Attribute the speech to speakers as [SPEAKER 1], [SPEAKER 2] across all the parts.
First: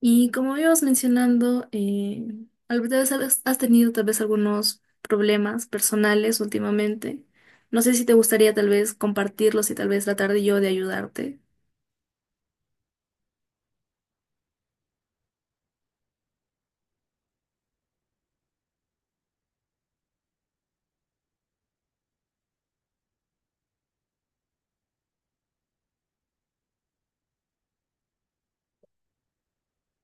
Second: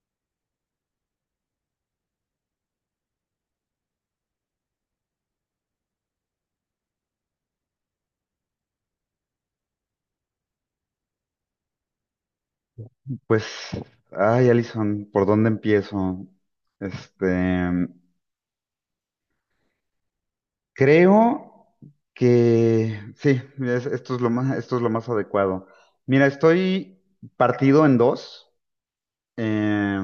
[SPEAKER 1] Y como íbamos mencionando, tal vez has tenido tal vez algunos problemas personales últimamente. No sé si te gustaría tal vez compartirlos y tal vez tratar de yo de ayudarte.
[SPEAKER 2] Pues, ay, Alison, ¿por dónde empiezo? Este, creo que sí, esto es lo más, esto es lo más adecuado. Mira, estoy partido en dos, eh,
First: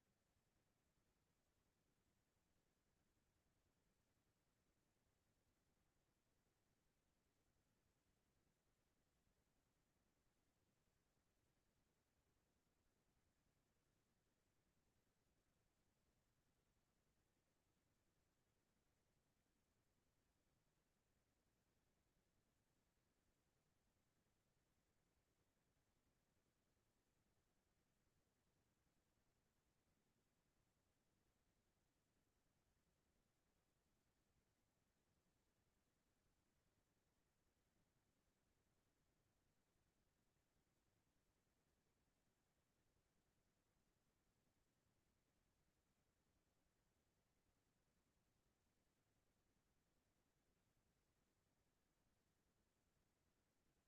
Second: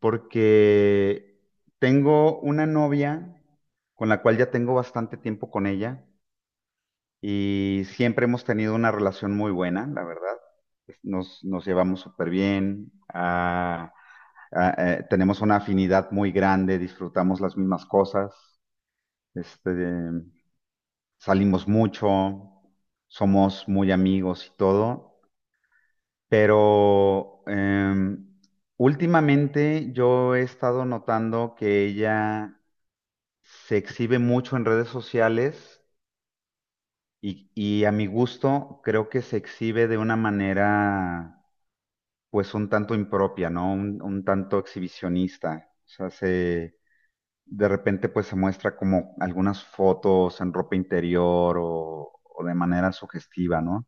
[SPEAKER 2] porque tengo una novia con la cual ya tengo bastante tiempo con ella y siempre hemos tenido una relación muy buena, la verdad. Nos llevamos súper bien. Tenemos una afinidad muy grande, disfrutamos las mismas cosas, este, salimos mucho, somos muy amigos y todo, pero últimamente yo he estado notando que ella se exhibe mucho en redes sociales y a mi gusto creo que se exhibe de una manera pues un tanto impropia, ¿no? Un tanto exhibicionista. O sea, se, de repente pues se muestra como algunas fotos en ropa interior o de manera sugestiva, ¿no?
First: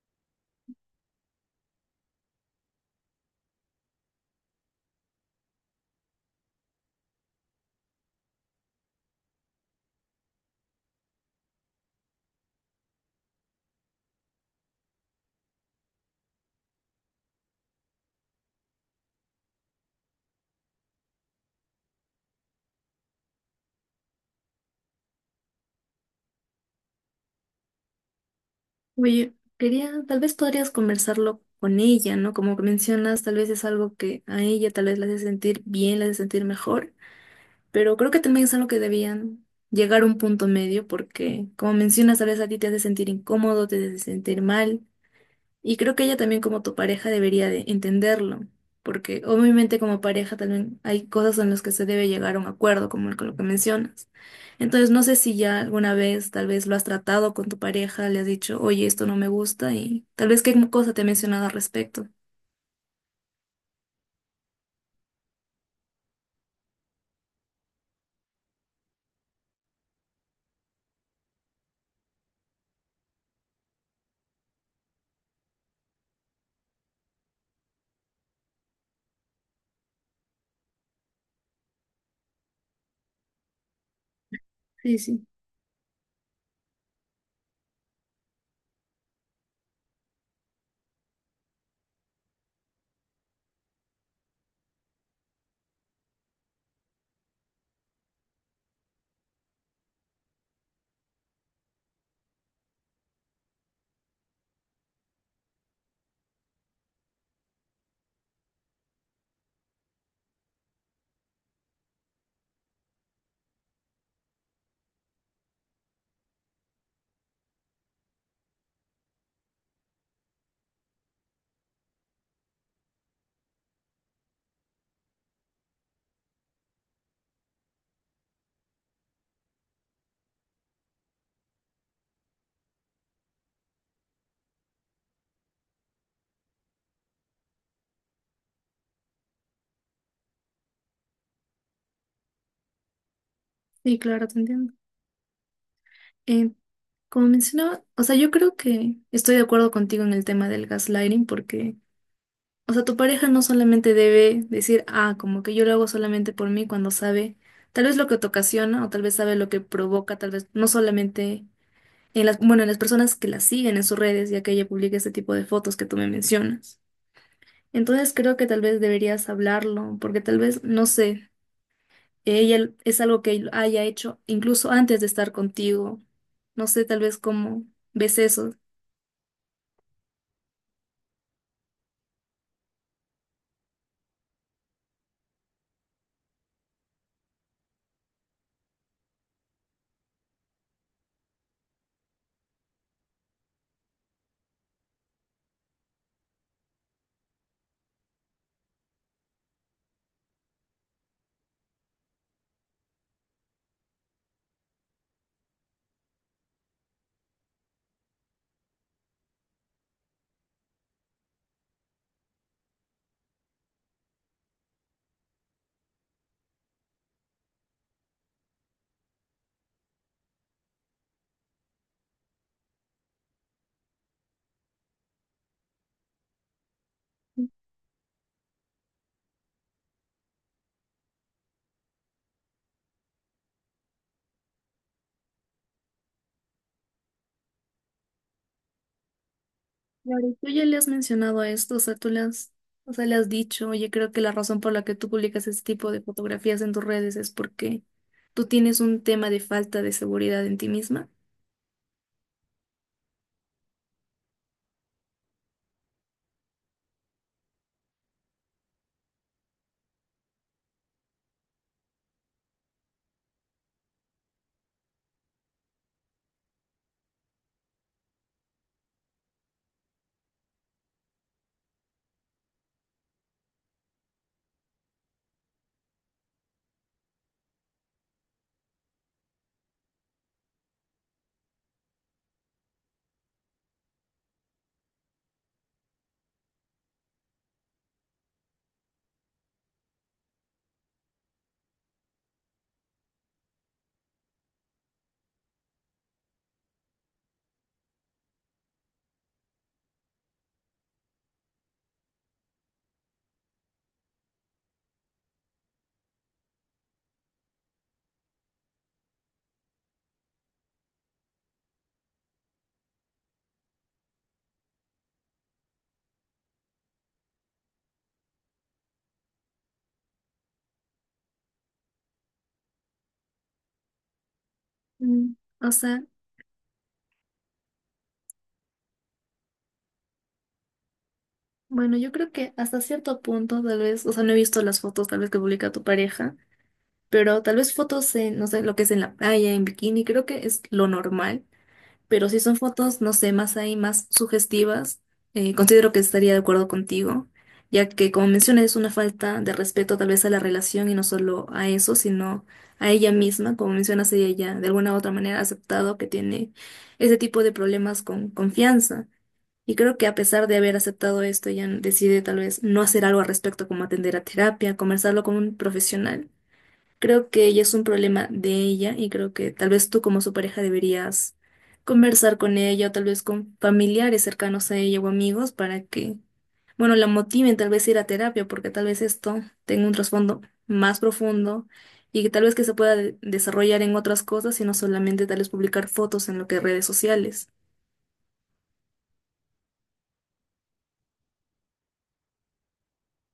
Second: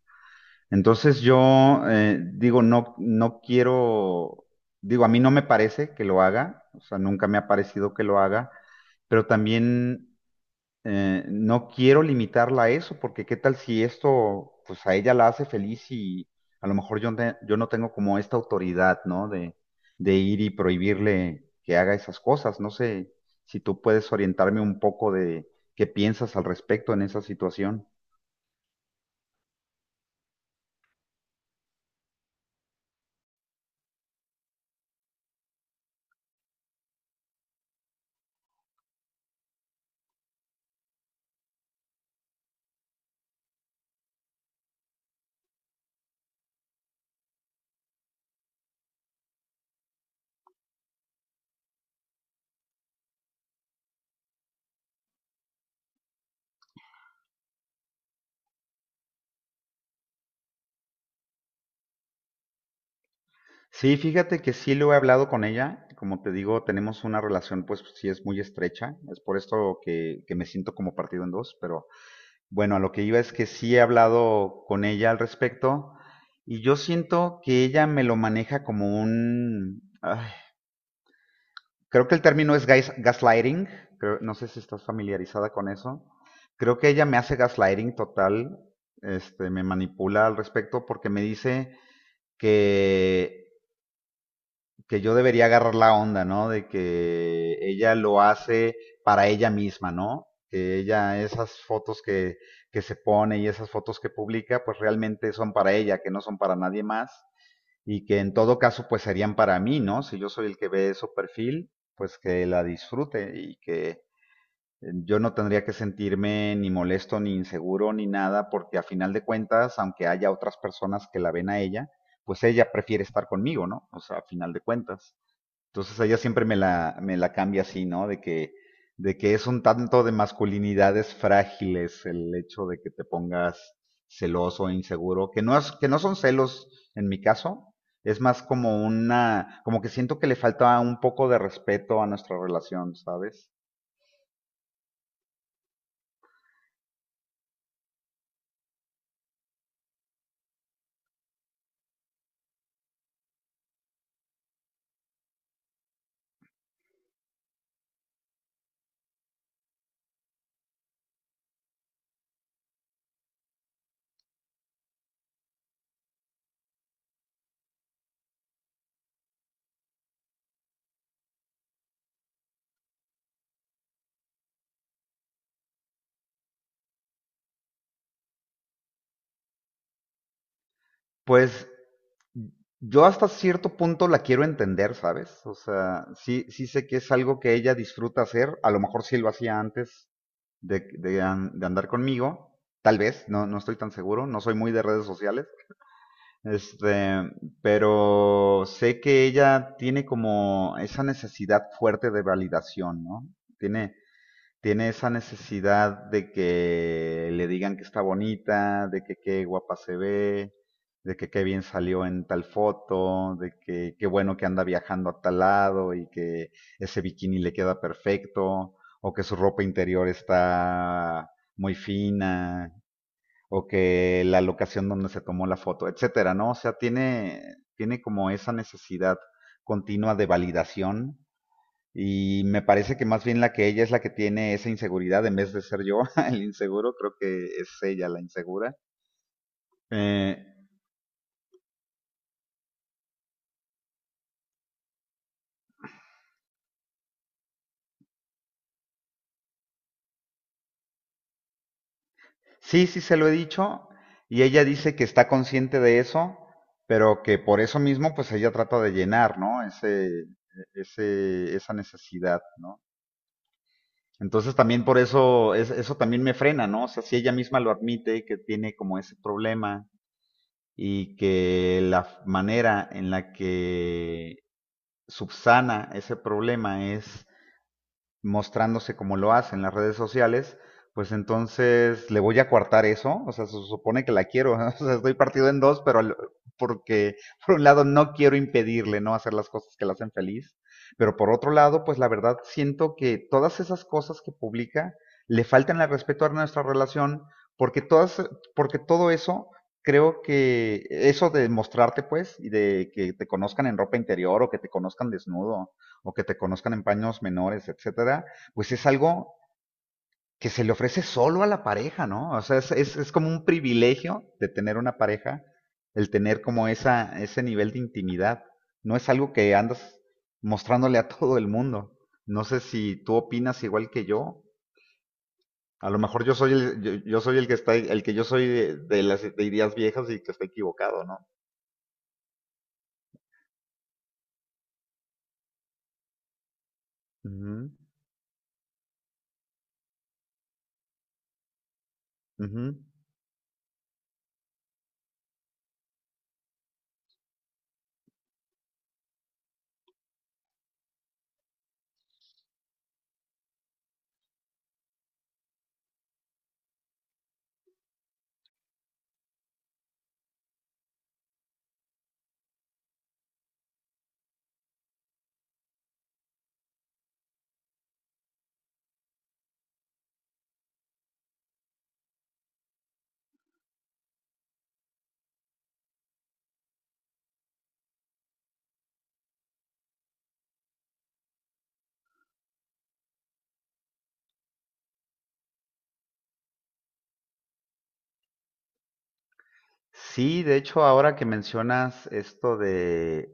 [SPEAKER 2] Entonces yo digo, no, no quiero, digo, a mí no me parece que lo haga, o sea, nunca me ha parecido que lo haga, pero también no quiero limitarla a eso, porque qué tal si esto, pues a ella la hace feliz y a lo mejor yo, yo no tengo como esta autoridad, ¿no? De ir y prohibirle que haga esas cosas. No sé si tú puedes orientarme un poco de qué piensas al respecto en esa situación.
[SPEAKER 1] Oye, quería, tal vez podrías conversarlo con ella, ¿no? Como que mencionas, tal vez es algo que a ella tal vez la hace sentir bien, la hace sentir mejor, pero creo que también es algo que debían llegar a un punto medio porque, como mencionas, tal vez a ti te hace sentir incómodo, te hace sentir mal. Y creo que ella también como tu pareja debería de entenderlo, porque obviamente como pareja también hay cosas en las que se debe llegar a un acuerdo, como con lo que mencionas. Entonces no sé si ya alguna vez tal vez lo has tratado con tu pareja, le has dicho, oye, esto no me gusta y tal vez qué cosa te ha mencionado al respecto.
[SPEAKER 2] Sí, fíjate que sí lo he hablado con ella. Como te digo, tenemos una relación, pues sí es muy estrecha. Es por esto que me siento como partido en dos, pero bueno, a lo que iba es que sí he hablado con ella al respecto y yo siento que ella me lo maneja como un... ay, creo que el término es gaslighting, creo- no sé si estás
[SPEAKER 1] Sí, sí,
[SPEAKER 2] familiarizada con eso. Creo que ella me hace gaslighting total, me manipula al respecto porque me dice que que yo debería agarrar la onda, ¿no? De que ella lo hace para ella misma, ¿no? Que ella, esas fotos que se pone y esas fotos que publica, pues realmente son para ella, que no son para nadie más. Y que en todo caso, pues serían para mí, ¿no? Si yo soy el que ve su perfil, pues que la disfrute y que yo no tendría que sentirme ni molesto, ni inseguro, ni nada, porque a final de cuentas, aunque haya otras personas que la ven a ella, pues ella prefiere estar conmigo, ¿no? O sea, a final de cuentas. Entonces ella siempre me la cambia así, ¿no? De que es un tanto de masculinidades frágiles el hecho de que te pongas celoso e inseguro, que no es, que no son celos en mi caso, es más como una, como que siento que le falta un poco de respeto a nuestra relación, ¿sabes?
[SPEAKER 1] sí, claro, te entiendo. Eh, Como mencionaba, o sea, yo creo que estoy de acuerdo contigo en el tema del gaslighting porque... O sea, tu pareja no solamente debe decir, ah, como que yo lo hago solamente por mí cuando sabe tal vez lo que te ocasiona o tal vez sabe lo que provoca, tal vez no solamente en las, bueno, en las personas que la siguen en sus redes, ya que ella publica este tipo de fotos que tú me mencionas. Entonces creo que tal vez deberías hablarlo, porque tal vez, no sé, ella es algo que haya hecho incluso antes de estar contigo. No sé, tal vez cómo ves eso.
[SPEAKER 2] Pues yo hasta cierto punto la quiero entender, ¿sabes? O sea, sí, sí sé que es algo que ella disfruta hacer. A lo mejor sí lo hacía antes de, de andar conmigo. Tal vez, no, no estoy tan seguro. No soy muy de redes sociales. Este, pero sé que ella tiene como esa necesidad fuerte de validación, ¿no? Tiene, tiene esa necesidad de que le digan que está bonita, de que qué guapa se ve, de que qué bien salió en tal foto, de que qué bueno que anda viajando a tal lado y que ese bikini le queda perfecto, o que su ropa interior está muy fina, o que la locación donde se tomó la foto, etcétera, ¿no? O sea, tiene, tiene como esa necesidad continua de validación y me parece que más bien la que ella es la que tiene esa inseguridad en vez de ser yo el inseguro, creo que es ella la insegura.
[SPEAKER 1] Claro, y
[SPEAKER 2] Eh,
[SPEAKER 1] tú ya le has mencionado esto, o sea, tú le has, o sea, le has dicho, oye, creo que la razón por la que tú publicas este tipo de fotografías en tus redes es porque tú tienes un tema de falta de seguridad en ti misma.
[SPEAKER 2] sí, sí se lo he dicho y ella dice que está consciente de eso, pero que por eso mismo pues ella trata de llenar, ¿no? Ese, esa necesidad, ¿no? Entonces también por eso, eso también me frena, ¿no? O sea, si ella misma lo admite, que tiene como ese problema y que la manera en la que subsana ese problema es mostrándose como lo hace en las redes sociales, pues entonces le voy a coartar eso, o sea, se supone que la quiero, ¿no? O sea, estoy partido en dos, pero porque por un lado no quiero impedirle no hacer las cosas que la hacen feliz, pero por otro lado, pues la verdad siento que todas esas cosas que publica le faltan el respeto a nuestra relación, porque todas, porque todo eso creo que eso de mostrarte pues y de que te conozcan en ropa interior o que te conozcan desnudo, o que te conozcan en paños menores, etcétera, pues es algo que se le ofrece solo a la pareja, ¿no? O sea, es como un privilegio de tener una pareja, el tener como esa, ese nivel de intimidad. No es algo que andas mostrándole a todo el mundo. No sé si tú opinas igual que yo.
[SPEAKER 1] Mm, o
[SPEAKER 2] A lo
[SPEAKER 1] sea,
[SPEAKER 2] mejor yo soy el, yo soy el que está, el que yo soy de las ideas viejas y que está equivocado, ¿no?
[SPEAKER 1] bueno, yo creo que hasta cierto punto, tal vez, o sea, no he visto las fotos tal vez que publica tu pareja, pero tal
[SPEAKER 2] Ujú,
[SPEAKER 1] vez fotos en, no sé, lo que es en la playa, en bikini, creo que es lo normal. Pero si son
[SPEAKER 2] ujú.
[SPEAKER 1] fotos, no sé, más ahí, más sugestivas, considero que estaría de acuerdo contigo, ya que como mencionas es una falta de respeto tal vez a la relación y no solo a eso, sino a ella misma, como mencionas, ella ya de alguna u otra manera ha aceptado que tiene ese tipo de problemas con confianza. Y creo que a pesar de haber aceptado esto, ella decide tal vez no hacer algo al respecto, como atender a terapia, conversarlo con un profesional. Creo que ya es un problema de ella y creo que tal vez tú como su pareja deberías conversar con ella o tal vez con familiares cercanos a ella o amigos para que, bueno, la motiven tal vez a ir a terapia porque tal vez esto tenga un trasfondo más profundo y que tal vez que se pueda desarrollar en otras cosas y no solamente tal vez publicar fotos en lo que redes sociales.
[SPEAKER 2] Sí, de hecho, ahora que mencionas esto de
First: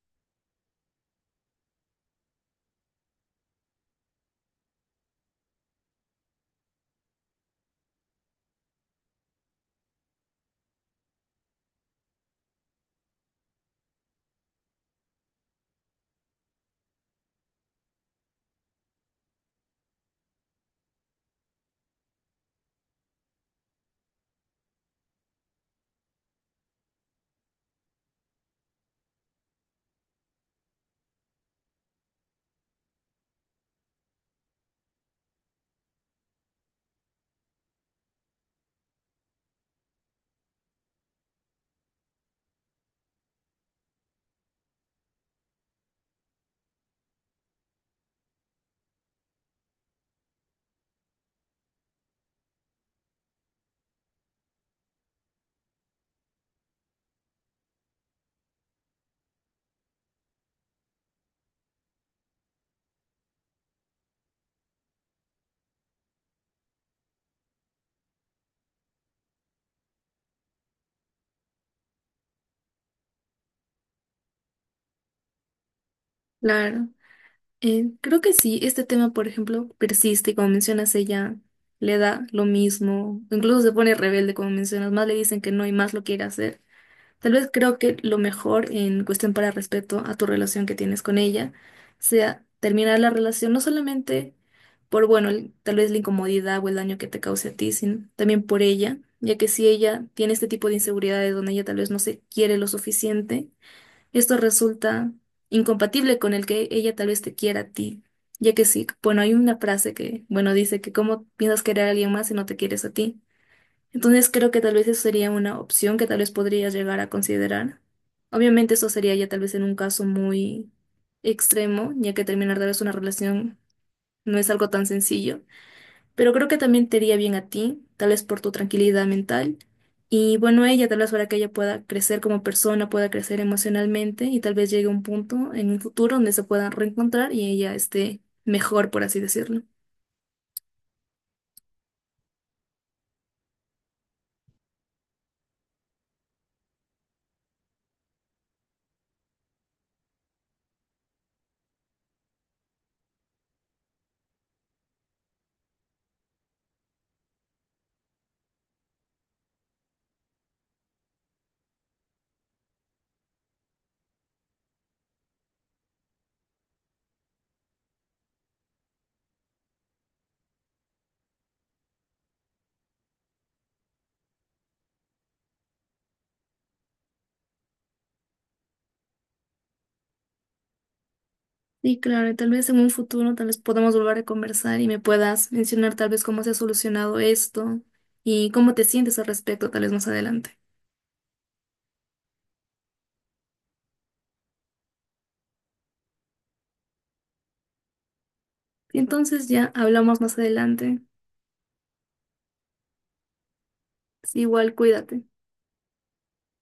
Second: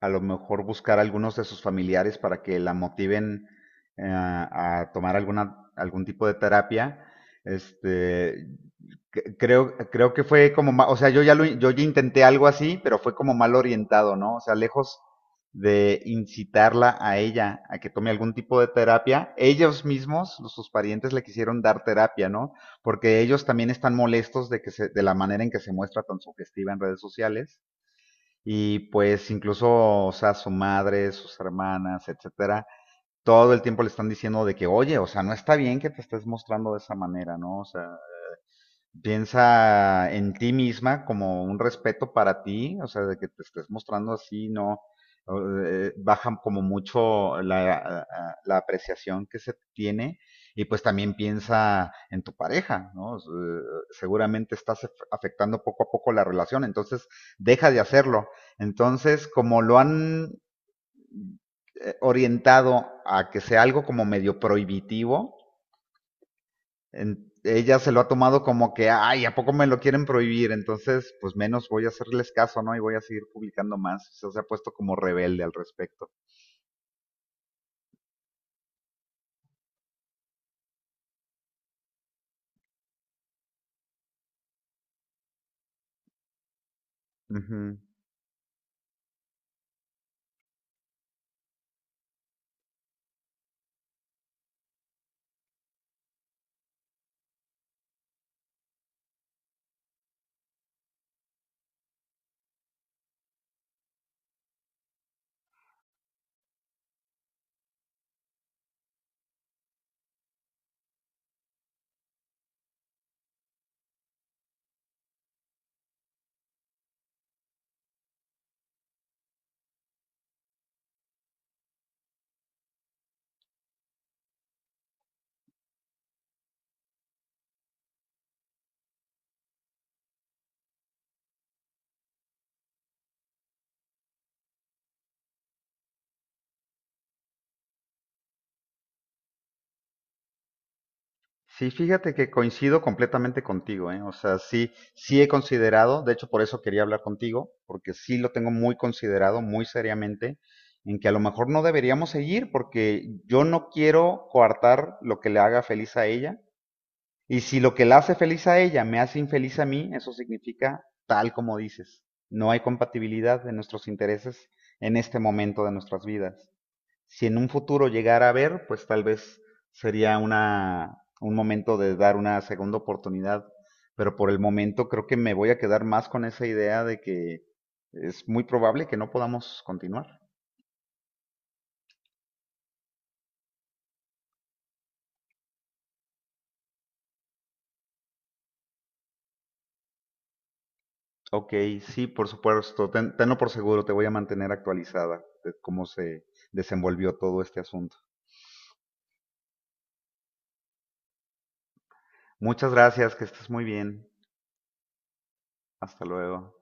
[SPEAKER 2] a lo mejor buscar a algunos de sus familiares para que la motiven a tomar alguna, algún tipo de terapia. Este, creo, creo que fue como, o sea, yo ya lo, yo ya intenté algo así, pero fue como mal orientado, ¿no? O sea, lejos de incitarla a ella a que tome algún tipo de terapia, ellos mismos, sus parientes, le quisieron dar terapia, ¿no? Porque ellos también están molestos de que se, de la manera en que se muestra tan sugestiva en redes sociales y pues incluso, o sea, su madre, sus hermanas, etcétera, todo el tiempo le están diciendo de que, oye, o sea, no está bien que te estés mostrando de esa manera, ¿no? O sea, piensa en ti misma como un respeto para ti, o sea, de que te estés mostrando así, no bajan como mucho la, la apreciación que se tiene y pues también piensa en tu pareja, ¿no? Seguramente estás afectando poco a poco la relación, entonces deja de hacerlo. Entonces, como lo han orientado a que sea algo como medio prohibitivo, ella se lo ha tomado como que, ay, ¿a poco me lo quieren prohibir? Entonces, pues menos voy a hacerles caso, ¿no? Y voy a seguir publicando más. O sea, se ha puesto como rebelde al respecto.
[SPEAKER 1] Claro. Creo que sí, este tema, por ejemplo, persiste y como mencionas, ella le da lo mismo, incluso se pone rebelde, como mencionas, más le dicen que no y más lo quiere hacer. Tal vez creo
[SPEAKER 2] Ujú.
[SPEAKER 1] que lo mejor en cuestión para respeto a tu relación que tienes con ella sea terminar la relación, no solamente por, bueno, tal vez la incomodidad o el daño que te cause a ti, sino también por ella, ya que si ella tiene este tipo de inseguridades donde ella tal vez no se quiere lo suficiente, esto resulta incompatible con el que ella tal vez te quiera a ti, ya que sí, bueno, hay una frase que, bueno, dice que cómo piensas querer a alguien más si no te quieres a ti. Entonces creo que tal vez eso sería una opción que tal vez podrías llegar a considerar. Obviamente eso sería ya tal vez en un caso muy extremo, ya que terminar tal vez una relación no es algo tan sencillo, pero creo que también te iría bien a ti, tal vez por tu tranquilidad mental. Y bueno, a ella tal vez para que ella pueda crecer como persona, pueda crecer emocionalmente y tal vez llegue a un punto en un futuro donde se puedan reencontrar y ella esté mejor, por así decirlo.
[SPEAKER 2] Sí, fíjate que coincido completamente contigo, ¿eh? O sea, sí, sí he considerado, de hecho por eso quería hablar contigo, porque sí lo tengo muy considerado, muy seriamente, en que a lo mejor no deberíamos seguir, porque yo no quiero coartar lo que le haga feliz a ella, y si lo que la hace feliz a ella me hace infeliz a mí, eso significa tal como dices. No hay compatibilidad de nuestros intereses en este momento de nuestras vidas. Si en un futuro llegara a haber, pues tal vez sería una, un momento de dar una segunda oportunidad. Pero por el momento creo que me voy a quedar más con esa idea de que es muy probable que no podamos continuar.
[SPEAKER 1] Y claro, y tal vez en un futuro tal vez podamos volver a conversar y me puedas mencionar tal vez cómo se ha solucionado esto y cómo te sientes al respecto tal vez más adelante.
[SPEAKER 2] Ok, sí, por supuesto. Tenlo por seguro, te voy a mantener actualizada de cómo se desenvolvió todo este asunto.
[SPEAKER 1] Y entonces ya hablamos más adelante.
[SPEAKER 2] Muchas gracias, que estés muy bien.
[SPEAKER 1] Sí, igual cuídate.
[SPEAKER 2] Hasta luego.